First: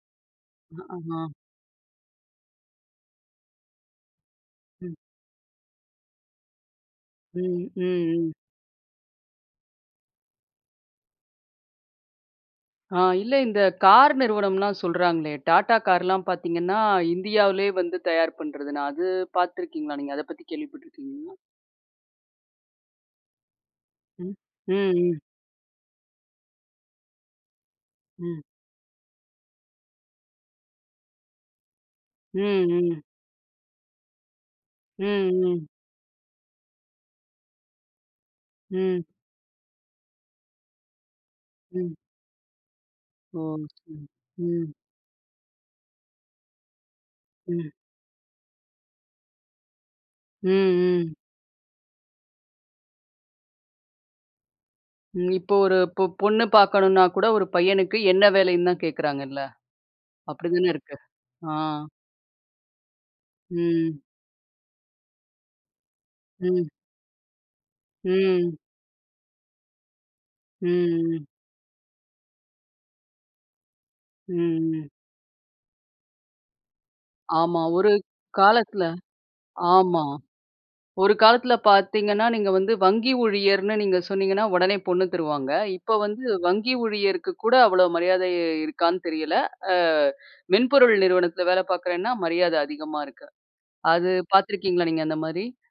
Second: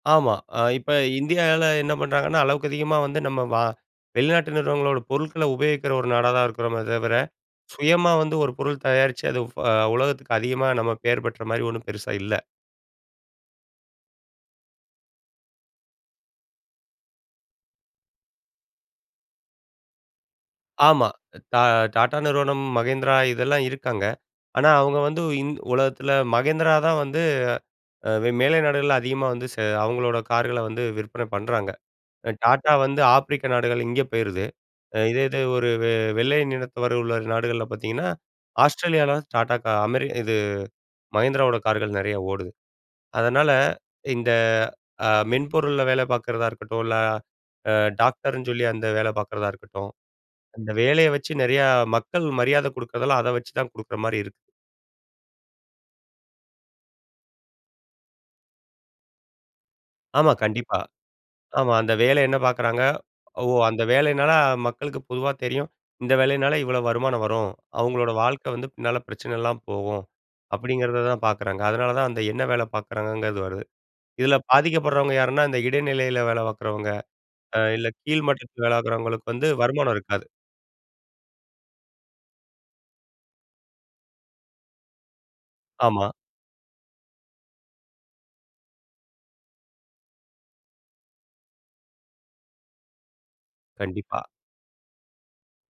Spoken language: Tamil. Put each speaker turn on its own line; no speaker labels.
ஆமா. அ இப்ப
ஆ. ஆ.
இந்தியால என்ன பண்றாங்கன்னா, அளவுக்கு அதிகமா வந்து நம்ம வா வெளிநாட்டு
ம்.
நிறுவனங்களோட பொருட்களை உபயோகிக்கிற ஒரு நாடா தான் இருக்கிறோமே தவிர,
ம். ம்,
சுயமா
ம்.
வந்து ஒரு பொருள் தயாரிச்சு, அது ஃப உலகத்துக்கு அதிகமா நம்ம பேர் பெற்ற மாரி ஒண்ணும் பெருசா இல்லை.
ஆ. இல்லை. இந்த கார் நிறுவனம்லாம் சொல்றாங்களே, Tata கார்லாம் பாத்தீங்கன்னா இந்தியாவுலயே வந்து தயார் பண்றதுன்னு அது பாத்துருக்கீங்களா நீங்க, அதை பத்தி
ஆமா.
கேள்விப்பட்டுருக்கீங்களா?
தா Tata நிறுவனம், Mahindra இதெல்லாம் இருக்காங்க.
ம்.
ஆனா,
ம்,
அவுங்க வந்து
ம்.
இந் உலகத்தில Mahindra தான் வந்து அ வெ
ம்.
மேலை நாடுகள்ல அதிகமா வந்து செ அவுங்களோட கார்களை வந்து விற்பனை பண்றாங்க.
ம்,
Tata வந்து
ம்.
ஆப்பிரிக்க நாடுகள் இங்க போயிருது. இதே
ம்,
இது
ம்.
ஒரு வெ வெள்ளை நிறத்தவர் உள்ள நாடுகள்ல பாத்தீங்கன்னா,
ம்.
ஆஸ்ட்ரேலியால தான் Tata கா அமெரி இது, Mahindra ஓட கார்கள்
ம்.
நெறையா ஓடுது.
ஓ!
அதனால
சரி.
இந்த
ம்.
அ மென்பொருள்ல வேலை பாக்குறதா இருக்கட்டும், இல்லை
ம்.
அ டாக்டர்ன்னு சொல்லி அந்த வேலை பாக்குறதா இருக்கட்டும்,
ம்,
அந்த வேலைய
ம்.
வச்சி நெறையா மக்கள் மரியாதை குடுக்கறதால, அதை வச்சி தான் குடுக்கற மாரி இருக்
ம். இப்போ ஒரு பொ பொண்ணு பாக்கணும்ன்னா கூட ஒரு பையனுக்கு, என்ன வேலைன்னு தான் கேக்குறாங்கள்ல!
ஆமா,
அப்படிதானே
கண்டிப்பா.
இருக்கு. ஆ
ஆமா. அந்த வேலை என்ன பாக்குறாங்க? ஓ! அந்த
ம்.
வேலைனால மக்களுக்கு பொதுவா தெரியும், "இந்த வேலைனால
ம்.
இவ்வளோ வருமானம் வரும். அவுங்களோட வாழ்க்கை
ம்.
வந்து பின்னால பிரச்சனை இல்லாம போகும்."
ம்,
அப்படிங்கிறதுதான்
ம்.
பாக்குறாங்க. அதனால தான், அந்த என்ன வேலை பாக்குறாங்கங்கிறது வருது.
ம்,
இதில
ம்.
பாதிக்கப்படுறவங்க யாருன்னா, இந்த இடைநிலையில வேலை பாக்குறவங்க, அ
ஆமா.
இல்லை
ஒரு
கீழ்மட்டத்தில வேலை
காலத்தில
பாக்குறவங்களுக்கு வந்து வருமானம்
ஆமா.
இருக்காது.
ஒரு காலத்தில பாத்தீங்கன்னா, நீங்க வந்து வங்கி ஊழியர்ன்னு நீங்க சொன்னீங்கன்னா, உடனே பொண்ணு தருவாங்க. இப்போ
ஆமா.
வந்து வங்கி ஊழியருக்கு கூட அவ்வளோ மரியாதை இ இருக்கான்னு தெரியல. அ மென்பொருள் நிறுவனத்தில வேலை பாக்குறேன்னா, மரியாதை அதிகமா இருக்கு. அது
கண்டிப்பா.
பாத்துருக்கீங்களா, நீங்க அந்த மாரி?